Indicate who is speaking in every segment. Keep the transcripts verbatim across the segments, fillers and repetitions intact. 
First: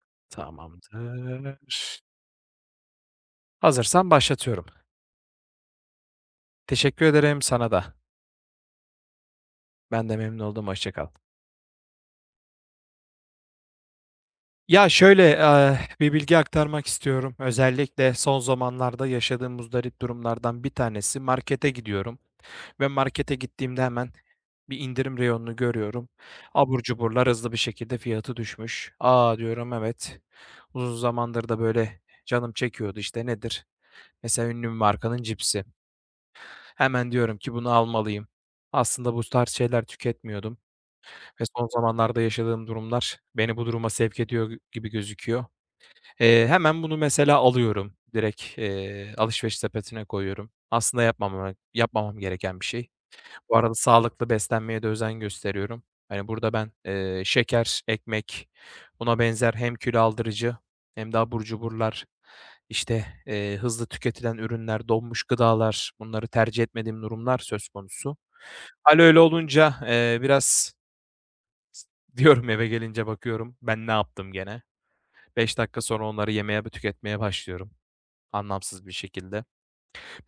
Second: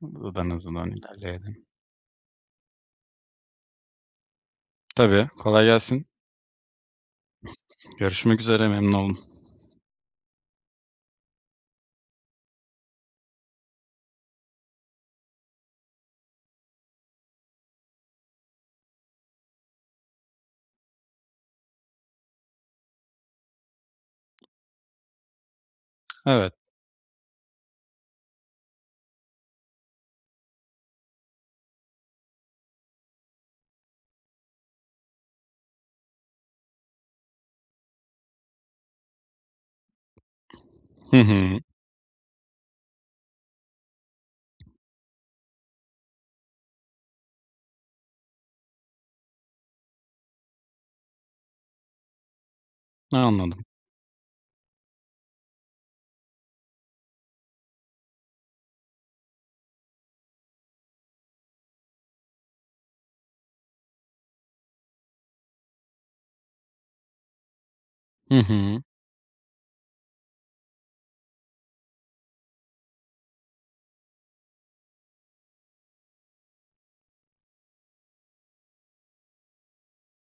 Speaker 1: Buradan hızlıdan
Speaker 2: Tamamdır.
Speaker 1: ilerleyelim.
Speaker 2: Hazırsan başlatıyorum.
Speaker 1: Tabii, kolay gelsin.
Speaker 2: Teşekkür ederim sana da.
Speaker 1: Görüşmek üzere, memnun oldum.
Speaker 2: Ben de memnun oldum. Hoşça kal. Ya şöyle, eee, bir bilgi aktarmak istiyorum. Özellikle son zamanlarda yaşadığım muzdarip durumlardan bir tanesi markete gidiyorum ve markete gittiğimde hemen bir indirim reyonunu görüyorum.
Speaker 1: Evet.
Speaker 2: Abur cuburlar hızlı bir şekilde fiyatı düşmüş. "A!" diyorum, "Evet, uzun zamandır da böyle canım çekiyordu." İşte nedir? Mesela ünlü bir markanın cipsi. Hemen diyorum ki bunu almalıyım. Aslında bu tarz şeyler tüketmiyordum
Speaker 1: Hı
Speaker 2: ve
Speaker 1: hı.
Speaker 2: son zamanlarda yaşadığım durumlar beni bu duruma sevk ediyor gü gibi gözüküyor. Eee, hemen bunu mesela alıyorum. Direkt, eee, alışveriş sepetine koyuyorum. Aslında yapmama yapmamam gereken bir şey. Bu
Speaker 1: Anladım.
Speaker 2: arada sağlıklı beslenmeye de özen gösteriyorum. Hani, burada ben, eee, şeker, ekmek, buna benzer hem kilo aldırıcı hem de abur cuburlar, işte, eee, hızlı tüketilen ürünler, donmuş gıdalar, bunları tercih etmediğim durumlar söz konusu.
Speaker 1: Hı hı.
Speaker 2: Hâl öyle olunca, eee, biraz diyorum eve gelince bakıyorum, "Ben ne yaptım gene?" Beş dakika sonra onları yemeye, tüketmeye başlıyorum anlamsız bir şekilde.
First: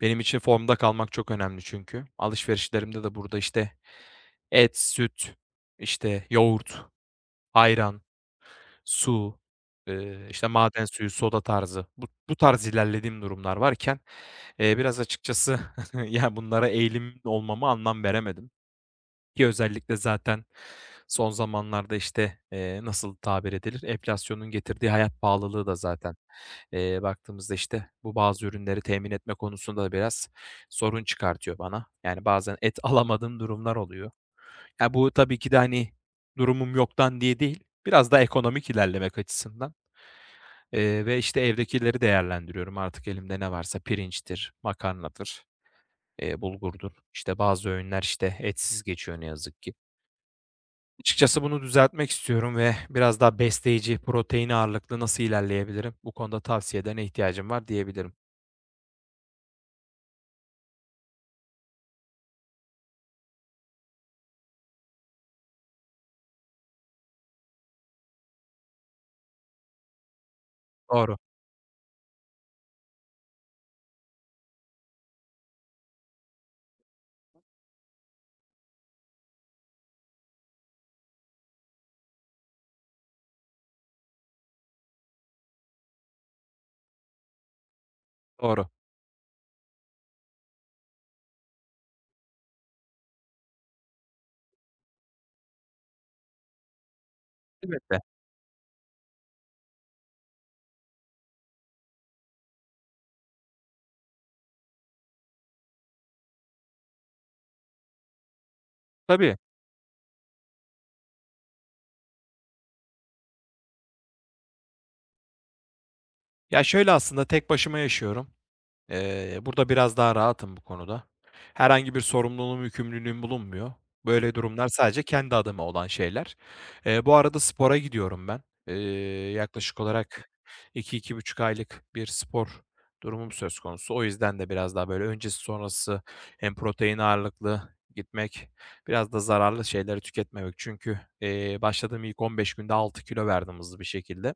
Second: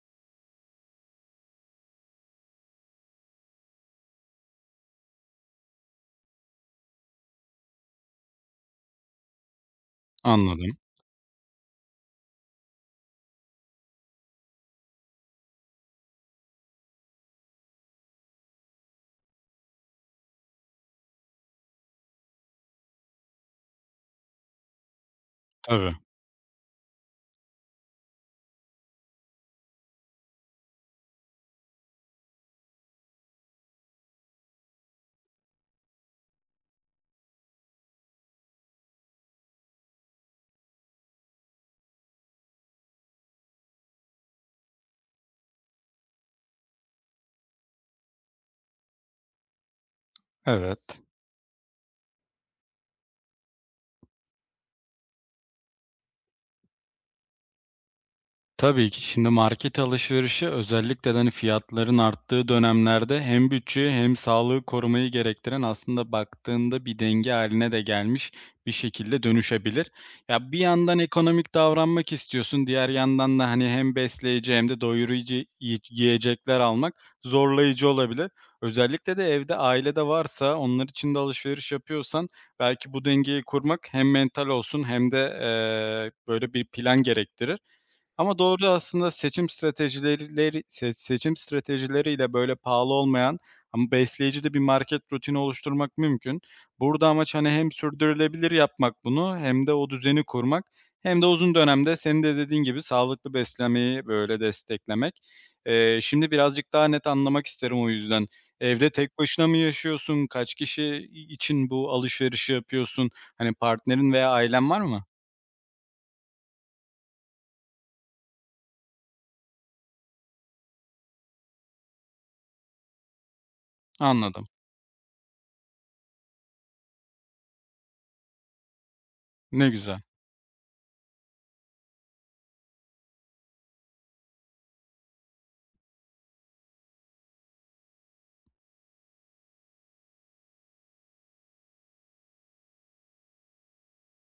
Speaker 2: Benim için formda kalmak çok önemli çünkü. Alışverişlerimde de burada, işte, et, süt, işte, yoğurt, ayran, su, eee, işte,
Speaker 1: Anladım.
Speaker 2: maden suyu, soda tarzı bu bu tarz ilerlediğim durumlar varken, eee, biraz açıkçası ya, bunlara eğilim olmamı anlam veremedim ki özellikle zaten son zamanlarda, işte, eee, nasıl tabir edilir, enflasyonun getirdiği hayat pahalılığı da
Speaker 1: Tabii.
Speaker 2: zaten eee, baktığımızda, işte, bu bazı ürünleri temin etme konusunda da biraz sorun çıkartıyor bana. Yani, bazen et alamadığım durumlar oluyor. Ya, bu tabii ki de, hani, durumum yoktan diye değil, biraz daha ekonomik ilerlemek açısından, eee, ve, işte, evdekileri değerlendiriyorum. Artık elimde ne varsa pirinçtir, makarnadır, eee, bulgurdur. İşte, bazı öğünler, işte, etsiz geçiyor ne yazık ki.
Speaker 1: Evet.
Speaker 2: Açıkçası bunu düzeltmek istiyorum ve biraz daha besleyici, protein ağırlıklı nasıl ilerleyebilirim? Bu konuda tavsiyene ihtiyacım var diyebilirim.
Speaker 1: Tabii ki şimdi market alışverişi özellikle de hani fiyatların arttığı dönemlerde hem bütçeyi hem sağlığı korumayı gerektiren aslında baktığında bir denge haline de gelmiş bir şekilde dönüşebilir. Ya bir yandan
Speaker 2: Doğru.
Speaker 1: ekonomik davranmak istiyorsun, diğer yandan da hani hem besleyici hem de doyurucu yi- yiyecekler almak zorlayıcı olabilir. Özellikle de evde ailede varsa onlar için de alışveriş yapıyorsan belki bu dengeyi kurmak hem mental olsun hem de eee, böyle bir plan gerektirir. Ama doğru
Speaker 2: Doğru.
Speaker 1: aslında seçim stratejileri se seçim stratejileriyle, böyle, pahalı olmayan ama besleyici de bir market rutini oluşturmak mümkün. Burada amaç, hani, hem
Speaker 2: Elbette.
Speaker 1: sürdürülebilir yapmak bunu hem de o düzeni kurmak hem de uzun dönemde senin de dediğin gibi sağlıklı beslemeyi böyle, desteklemek. Eee, şimdi birazcık daha net anlamak isterim o yüzden. Evde tek
Speaker 2: Tabii.
Speaker 1: başına mı yaşıyorsun? Kaç kişi için bu alışverişi yapıyorsun? Hani, partnerin veya ailen var mı?
Speaker 2: Ya, şöyle aslında tek başıma yaşıyorum. Eee, burada biraz daha rahatım bu konuda. Herhangi bir sorumluluğum, yükümlülüğüm bulunmuyor. Böyle
Speaker 1: Anladım.
Speaker 2: durumlar sadece kendi adıma olan şeyler. Eee, bu arada spora gidiyorum ben. Eee,
Speaker 1: Ne
Speaker 2: yaklaşık
Speaker 1: güzel.
Speaker 2: olarak iki iki buçuk aylık bir spor durumum söz konusu. O yüzden de biraz daha böyle öncesi sonrası hem protein ağırlıklı gitmek, biraz da zararlı şeyleri tüketmemek. Çünkü, eee, başladığım ilk on beş günde altı kilo verdim hızlı bir şekilde.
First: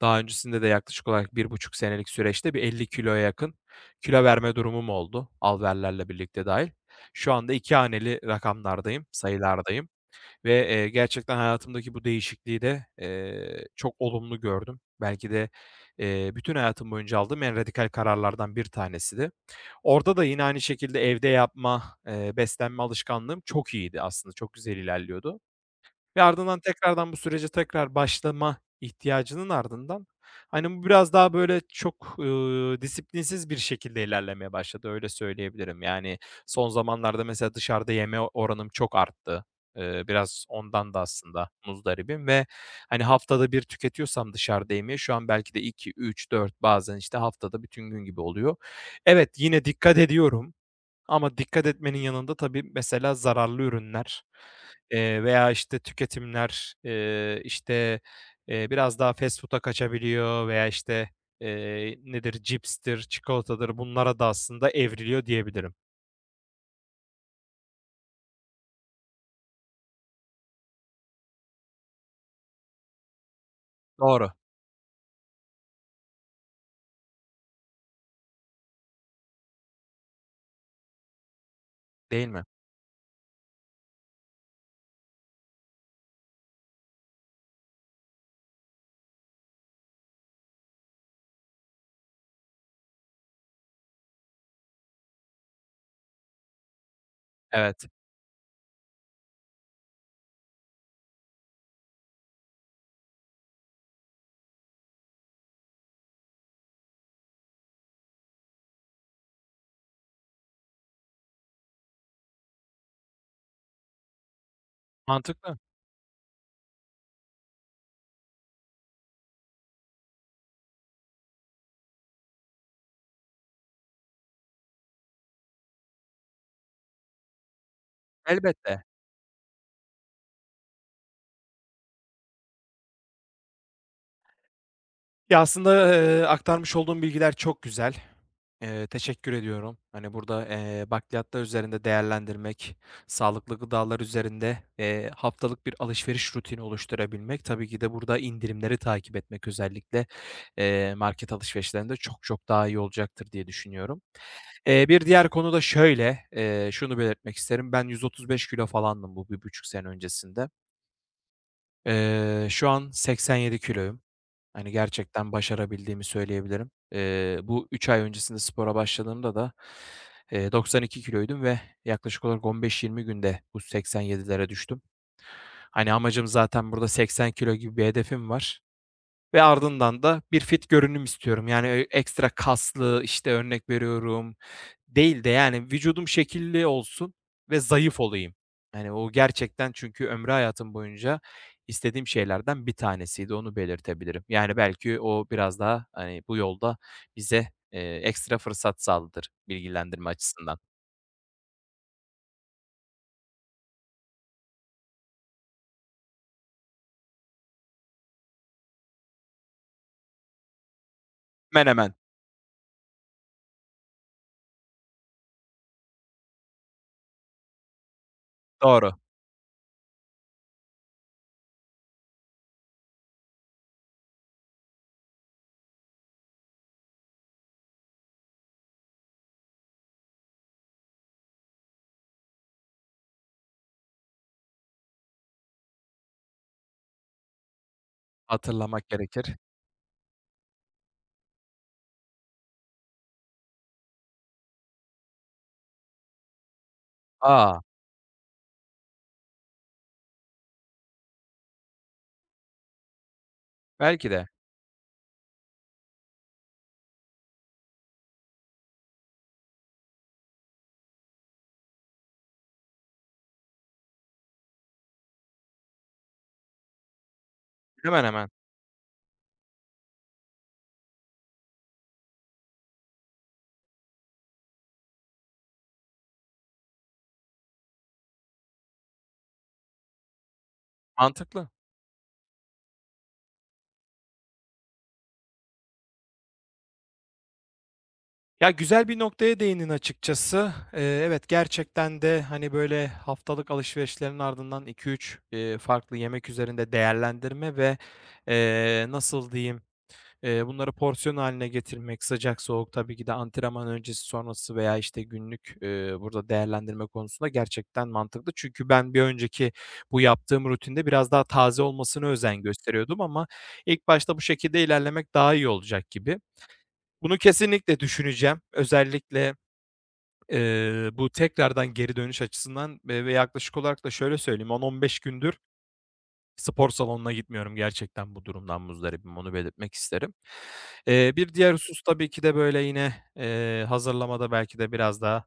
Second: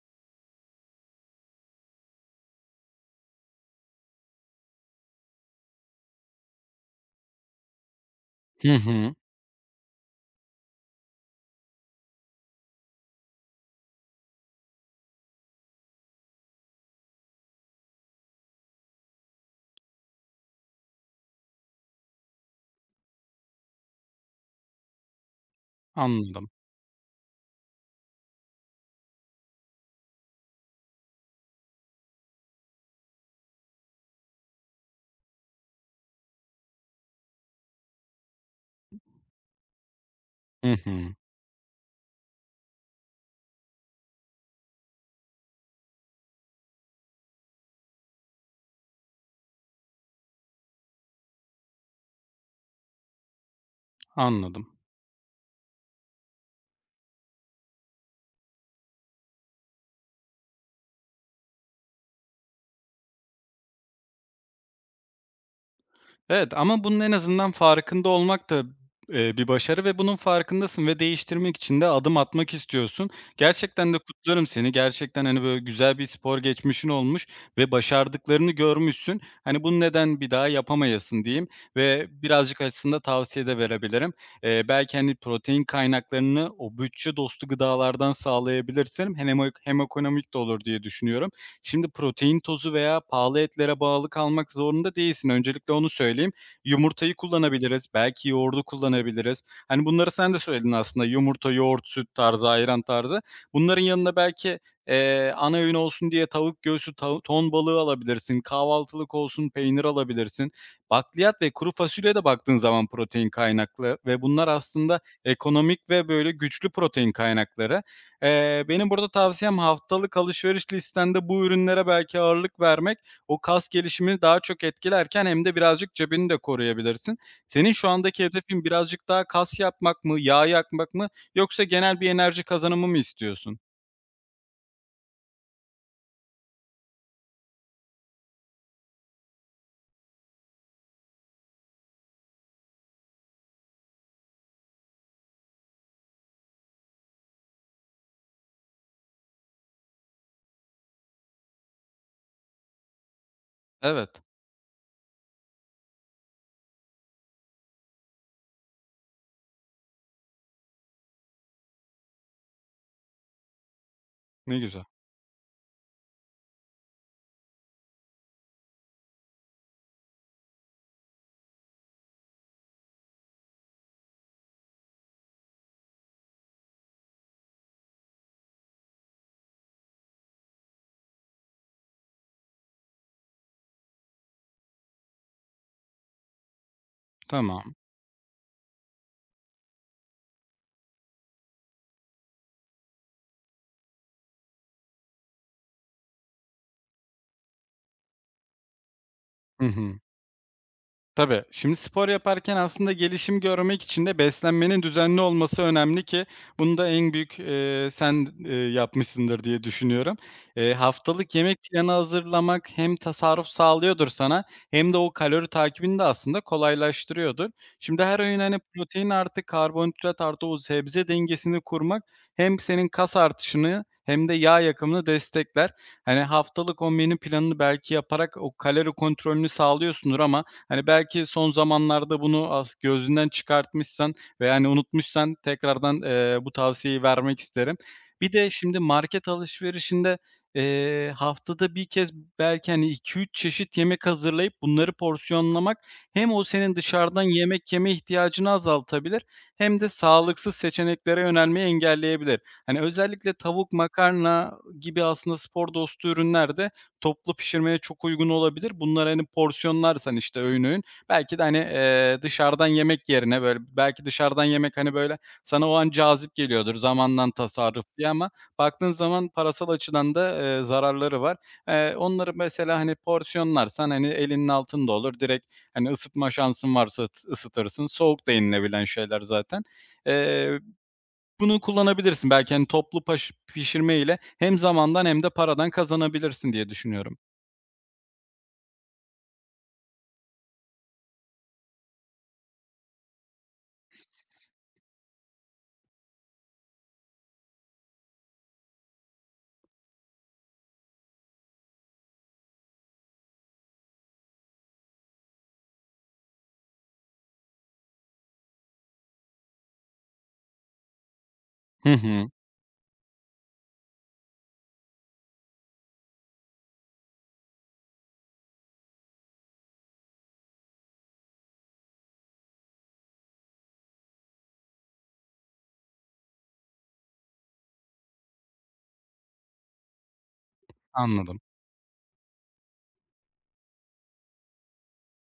Speaker 2: Daha öncesinde de yaklaşık olarak bir buçuk senelik süreçte bir elli kiloya yakın kilo verme durumum oldu, alverlerle birlikte dahil. Şu anda iki haneli
Speaker 1: Hı
Speaker 2: rakamlardayım,
Speaker 1: hı.
Speaker 2: sayılardayım ve, eee, gerçekten hayatımdaki bu değişikliği de, eee, çok olumlu gördüm. Belki de, eee, bütün hayatım boyunca aldığım en radikal kararlardan bir tanesiydi. Orada da yine aynı şekilde evde yapma, eee, beslenme alışkanlığım çok iyiydi aslında, çok güzel ilerliyordu. Ve
Speaker 1: Anladım.
Speaker 2: ardından tekrardan bu sürece tekrar başlama ihtiyacının ardından, hani, bu biraz daha, böyle, çok, ııı, disiplinsiz bir şekilde ilerlemeye başladı, öyle söyleyebilirim. Yani, son zamanlarda mesela dışarıda yeme oranım çok arttı. Eee, biraz
Speaker 1: Hı
Speaker 2: ondan da
Speaker 1: hı,
Speaker 2: aslında muzdaribim ve, hani, haftada bir tüketiyorsam dışarıda yemeği şu an belki de iki üç dört bazen, işte, haftada bütün gün gibi oluyor. Evet, yine dikkat ediyorum ama dikkat etmenin yanında tabii mesela zararlı ürünler,
Speaker 1: anladım.
Speaker 2: eee, veya, işte, tüketimler, eee, işte, eee, biraz daha fast food'a kaçabiliyor veya, işte, eee, nedir, cipstir, çikolatadır bunlara da aslında evriliyor diyebilirim.
Speaker 1: Evet, ama bunun en azından farkında olmak da, eee, bir başarı ve bunun farkındasın ve değiştirmek için de adım atmak istiyorsun. Gerçekten de
Speaker 2: Doğru,
Speaker 1: kutlarım seni. Gerçekten, hani, böyle güzel bir spor geçmişin olmuş ve başardıklarını görmüşsün. Hani, bunu neden bir daha yapamayasın diyeyim ve
Speaker 2: değil mi?
Speaker 1: birazcık aslında tavsiye de verebilirim. Eee, belki, hani, protein kaynaklarını o bütçe dostu gıdalardan sağlayabilirsin. Hem emo hem ekonomik de olur diye düşünüyorum. Şimdi protein tozu veya pahalı etlere bağlı kalmak zorunda değilsin. Öncelikle onu söyleyeyim. Yumurtayı kullanabiliriz,
Speaker 2: Evet.
Speaker 1: belki yoğurdu kullanabiliriz. Hani bunları sen de söyledin aslında. Yumurta, yoğurt, süt tarzı, ayran tarzı. Bunların yanına belki, eee, ana öğün olsun diye tavuk göğsü, tavu ton balığı alabilirsin. Kahvaltılık olsun, peynir alabilirsin. Bakliyat ve kuru fasulye de baktığın zaman protein kaynaklı ve bunlar aslında
Speaker 2: Mantıklı.
Speaker 1: ekonomik ve böyle güçlü protein kaynakları. Eee, benim burada tavsiyem haftalık alışveriş listende bu ürünlere belki ağırlık vermek, o kas gelişimini daha çok etkilerken hem de birazcık cebini de koruyabilirsin. Senin şu andaki hedefin
Speaker 2: Elbette.
Speaker 1: birazcık daha kas yapmak mı, yağ yakmak mı yoksa genel bir enerji kazanımı mı istiyorsun?
Speaker 2: Ya, aslında, eee, aktarmış olduğum bilgiler çok güzel. Eee, teşekkür ediyorum. Hani, burada, eee, bakliyatlar üzerinde değerlendirmek, sağlıklı gıdalar üzerinde, eee, haftalık bir alışveriş rutini oluşturabilmek, tabii ki de burada indirimleri takip etmek özellikle, eee, market alışverişlerinde çok çok daha iyi olacaktır diye düşünüyorum.
Speaker 1: Evet,
Speaker 2: Eee, bir diğer konu da şöyle, eee, şunu belirtmek isterim. Ben yüz otuz beş kilo falandım bu bir buçuk sene öncesinde. Eee, şu an seksen yedi kiloyum.
Speaker 1: ne
Speaker 2: Hani,
Speaker 1: güzel.
Speaker 2: gerçekten başarabildiğimi söyleyebilirim. Eee, bu üç ay öncesinde spora başladığımda da, eee, doksan iki kiloydum ve yaklaşık olarak on beş yirmi günde bu seksen yedilere düştüm. Hani, amacım zaten burada seksen kilo gibi bir hedefim var ve ardından da bir fit görünüm istiyorum. Yani, eee, ekstra kaslı, işte, örnek veriyorum, değil de yani vücudum şekilli olsun ve
Speaker 1: Tamam.
Speaker 2: zayıf olayım, yani o gerçekten. Çünkü ömrü hayatım boyunca istediğim şeylerden bir tanesiydi, onu belirtebilirim. Yani belki o biraz daha, hani, bu yolda bize, eee, ekstra fırsat sağladır
Speaker 1: Hı hı.
Speaker 2: bilgilendirme açısından.
Speaker 1: Tabii. Şimdi spor yaparken aslında gelişim görmek için de beslenmenin düzenli olması önemli ki bunu da en büyük, eee, sen, eee, yapmışsındır diye düşünüyorum. Eee, haftalık yemek
Speaker 2: Hemen
Speaker 1: planı
Speaker 2: hemen.
Speaker 1: hazırlamak hem tasarruf sağlıyordur sana hem de o kalori takibini de aslında kolaylaştırıyordur. Şimdi her öğün, hani,
Speaker 2: Doğru.
Speaker 1: protein artı karbonhidrat artı o sebze dengesini kurmak hem senin kas artışını hem de yağ yakımını destekler. Hani, haftalık o menü planını belki yaparak o kalori kontrolünü sağlıyorsundur ama hani, belki son zamanlarda bunu as gözünden çıkartmışsan ve, yani unutmuşsan tekrardan, eee, bu tavsiyeyi vermek isterim. Bir de şimdi
Speaker 2: Hatırlamak
Speaker 1: market
Speaker 2: gerekir.
Speaker 1: alışverişinde, eee, haftada bir kez belki, hani, iki üç çeşit yemek hazırlayıp bunları porsiyonlamak hem o senin dışarıdan
Speaker 2: A!
Speaker 1: yemek yeme ihtiyacını azaltabilir hem de sağlıksız seçeneklere yönelmeyi engelleyebilir. Hani, özellikle tavuk,
Speaker 2: Belki de.
Speaker 1: makarna gibi aslında spor dostu ürünler de toplu pişirmeye çok uygun olabilir. Bunları, hani, porsiyonlarsan, işte, öğün öğün belki de, hani, eee, dışarıdan yemek yerine, böyle, belki dışarıdan yemek, hani, böyle, sana o an cazip geliyordur zamandan tasarruf
Speaker 2: Hemen
Speaker 1: diye ama
Speaker 2: hemen.
Speaker 1: baktığın zaman parasal açıdan da, eee, zararları var. Eee, onları mesela, hani, porsiyonlarsan, hani, elinin altında olur. Direkt, hani, ısıtma şansın varsa ıt ısıtırsın. Soğuk da yenilebilen şeyler zaten. Eee,
Speaker 2: Mantıklı.
Speaker 1: Bunu kullanabilirsin. Belki, hani, toplu paş pişirme ile hem zamandan hem de paradan kazanabilirsin diye düşünüyorum.
Speaker 2: Ya, güzel bir noktaya değindin açıkçası. Eee, evet, gerçekten de, hani, böyle, haftalık alışverişlerin ardından iki üç farklı yemek üzerinde değerlendirme ve, eee, nasıl diyeyim, eee, bunları porsiyon haline getirmek, sıcak soğuk tabii ki de antrenman öncesi, sonrası veya, işte, günlük, eee, burada değerlendirme konusunda gerçekten mantıklı. Çünkü ben bir önceki bu yaptığım rutinde biraz daha taze
Speaker 1: Hı
Speaker 2: olmasına
Speaker 1: hı.
Speaker 2: özen gösteriyordum ama ilk başta bu şekilde ilerlemek daha iyi olacak gibi. Bunu kesinlikle düşüneceğim. Özellikle, eee, bu tekrardan geri dönüş açısından ve ve yaklaşık olarak da şöyle söyleyeyim, on on beş gündür spor salonuna gitmiyorum. Gerçekten bu durumdan muzdaribim. Onu belirtmek isterim. Eee, bir
Speaker 1: Anladım.
Speaker 2: diğer husus tabii ki de böyle yine, eee, hazırlamada belki de biraz daha,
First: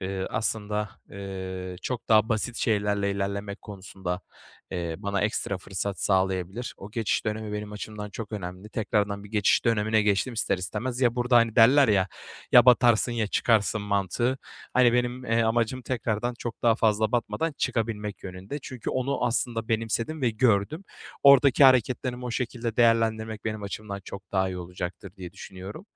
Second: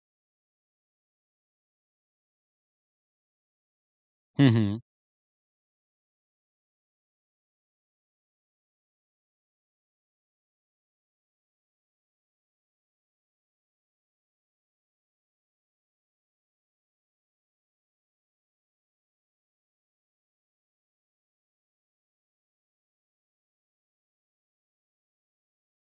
Speaker 2: eee, aslında, eee, çok daha basit şeylerle ilerlemek konusunda,
Speaker 1: Hı hı.
Speaker 2: eee, bana ekstra fırsat sağlayabilir. O geçiş dönemi benim açımdan çok önemli. Tekrardan bir geçiş dönemine geçtim ister istemez. Ya burada, hani, derler ya, "Ya batarsın ya çıkarsın." mantığı. Hani benim, eee, amacım tekrardan çok daha fazla batmadan çıkabilmek yönünde. Çünkü onu aslında benimsedim ve gördüm. Oradaki hareketlerimi o şekilde değerlendirmek benim açımdan çok daha iyi olacaktır diye düşünüyorum.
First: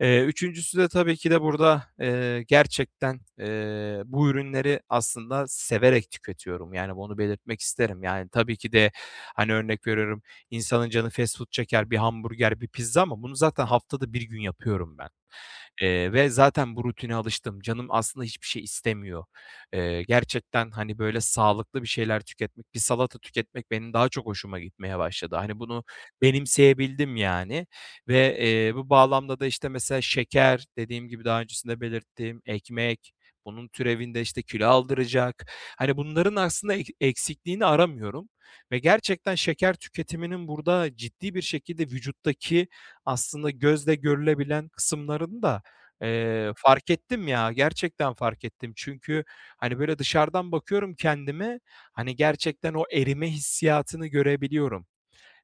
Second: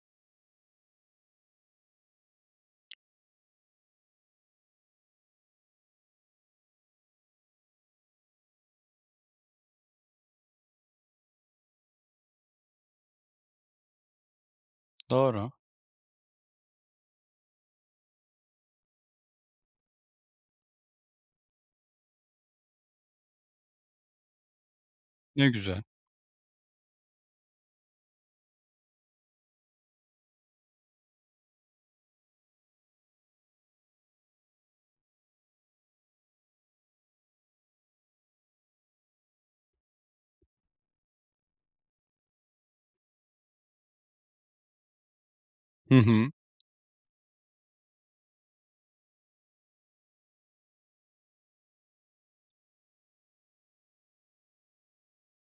Speaker 2: Eee, üçüncüsü de tabii ki de burada, eee, gerçekten, eee, bu ürünleri aslında severek tüketiyorum. Yani bunu belirtmek isterim. Yani tabii ki de, hani, örnek veriyorum, insanın canı fast food çeker, bir hamburger, bir pizza ama bunu zaten haftada bir gün yapıyorum ben.
Speaker 1: Doğru.
Speaker 2: Eee, ve zaten bu rutine alıştım. Canım aslında hiçbir şey istemiyor. Eee, gerçekten, hani, böyle sağlıklı bir şeyler tüketmek, bir salata tüketmek benim daha çok hoşuma gitmeye başladı.
Speaker 1: Ne
Speaker 2: Hani,
Speaker 1: güzel.
Speaker 2: bunu benimseyebildim yani ve, eee, bu bağlamda da, işte, mesela şeker, dediğim gibi daha öncesinde belirttiğim ekmek, bunun türevinde, işte, kilo aldıracak. Hani, bunların aslında ek eksikliğini aramıyorum ve gerçekten şeker tüketiminin burada ciddi bir şekilde vücuttaki aslında gözle görülebilen kısımlarını da
Speaker 1: Hı hı.
Speaker 2: Eee, fark ettim ya, gerçekten fark ettim. Çünkü, hani, böyle, dışarıdan bakıyorum kendime, hani, gerçekten o erime hissiyatını görebiliyorum.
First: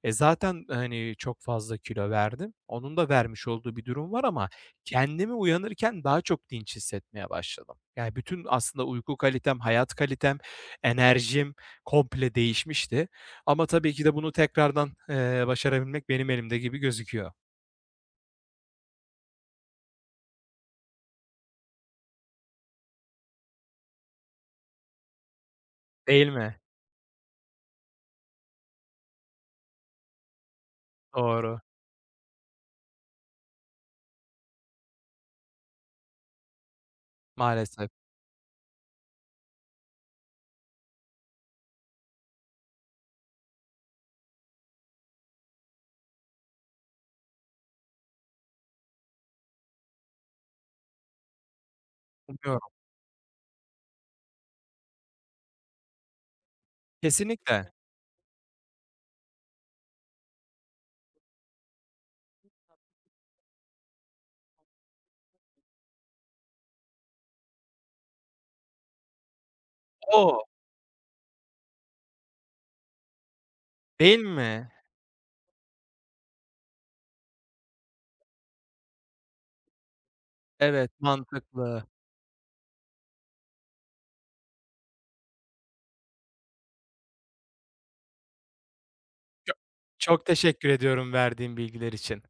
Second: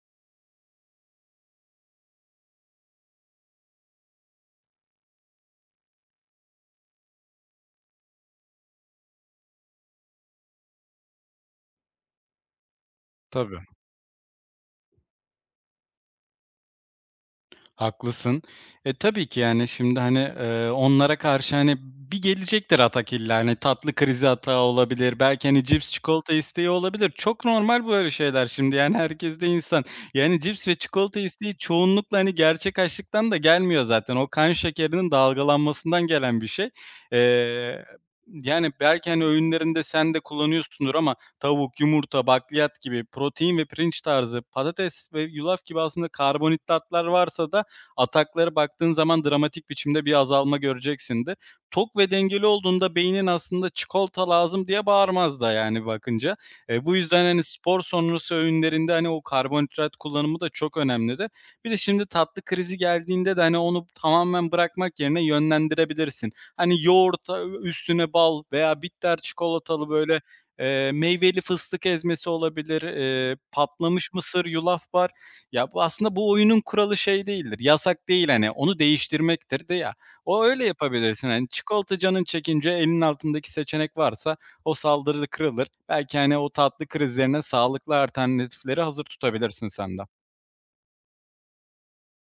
Speaker 2: E, zaten, hani, çok fazla kilo verdim. Onun da vermiş olduğu bir durum var ama kendimi uyanırken daha çok dinç hissetmeye başladım. Yani, bütün aslında uyku kalitem, hayat kalitem, enerjim komple değişmişti
Speaker 1: Tabii.
Speaker 2: ama tabii ki de bunu tekrardan, eee, başarabilmek benim elimde gibi gözüküyor.
Speaker 1: Haklısın. E, tabii ki yani şimdi, hani, eee, onlara karşı, hani, bir gelecektir atak illa. Hani, tatlı krizi atağı olabilir, belki, hani, cips,
Speaker 2: Değil
Speaker 1: çikolata
Speaker 2: mi?
Speaker 1: isteği olabilir. Çok normal böyle şeyler şimdi, yani, herkes de insan. Yani, cips ve çikolata isteği
Speaker 2: Doğru.
Speaker 1: çoğunlukla, hani, gerçek açlıktan da gelmiyor zaten. O kan şekerinin dalgalanmasından gelen bir şey. Eee,
Speaker 2: Maalesef.
Speaker 1: yani, belki, hani, öğünlerinde sen de kullanıyorsundur ama tavuk, yumurta, bakliyat gibi protein ve pirinç tarzı, patates ve yulaf gibi aslında karbonhidratlar varsa da ataklara baktığın zaman dramatik biçimde bir azalma göreceksin de. Tok ve dengeli
Speaker 2: Umuyorum.
Speaker 1: olduğunda beynin aslında "Çikolata lazım." diye bağırmaz da yani bakınca. Eee, bu yüzden, hani,
Speaker 2: Kesinlikle.
Speaker 1: spor sonrası öğünlerinde, hani, o karbonhidrat kullanımı da çok önemli de. Bir de şimdi tatlı krizi geldiğinde de, hani, onu tamamen bırakmak yerine yönlendirebilirsin. Hani, yoğurta üstüne bal veya bitter çikolatalı, böyle,
Speaker 2: O!
Speaker 1: eee, meyveli fıstık ezmesi olabilir, eee, patlamış
Speaker 2: Değil
Speaker 1: mısır,
Speaker 2: mi?
Speaker 1: yulaf var. Ya, bu aslında bu oyunun kuralı şey değildir, yasak değil, hani, onu değiştirmektir de ya. O öyle
Speaker 2: Evet,
Speaker 1: yapabilirsin, hani,
Speaker 2: mantıklı.
Speaker 1: çikolata canın çekince elinin altındaki seçenek varsa o saldırı kırılır. Belki, hani, o tatlı krizlerine sağlıklı alternatifleri hazır
Speaker 2: Ço
Speaker 1: tutabilirsin sen de.
Speaker 2: çok teşekkür ediyorum verdiğin bilgiler için.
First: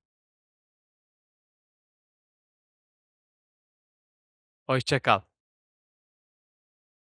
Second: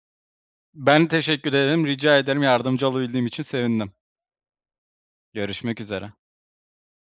Speaker 1: Ben teşekkür ederim, rica ederim. Yardımcı olabildiğim için sevindim.
Speaker 2: Hoşça kal.
Speaker 1: Görüşmek üzere.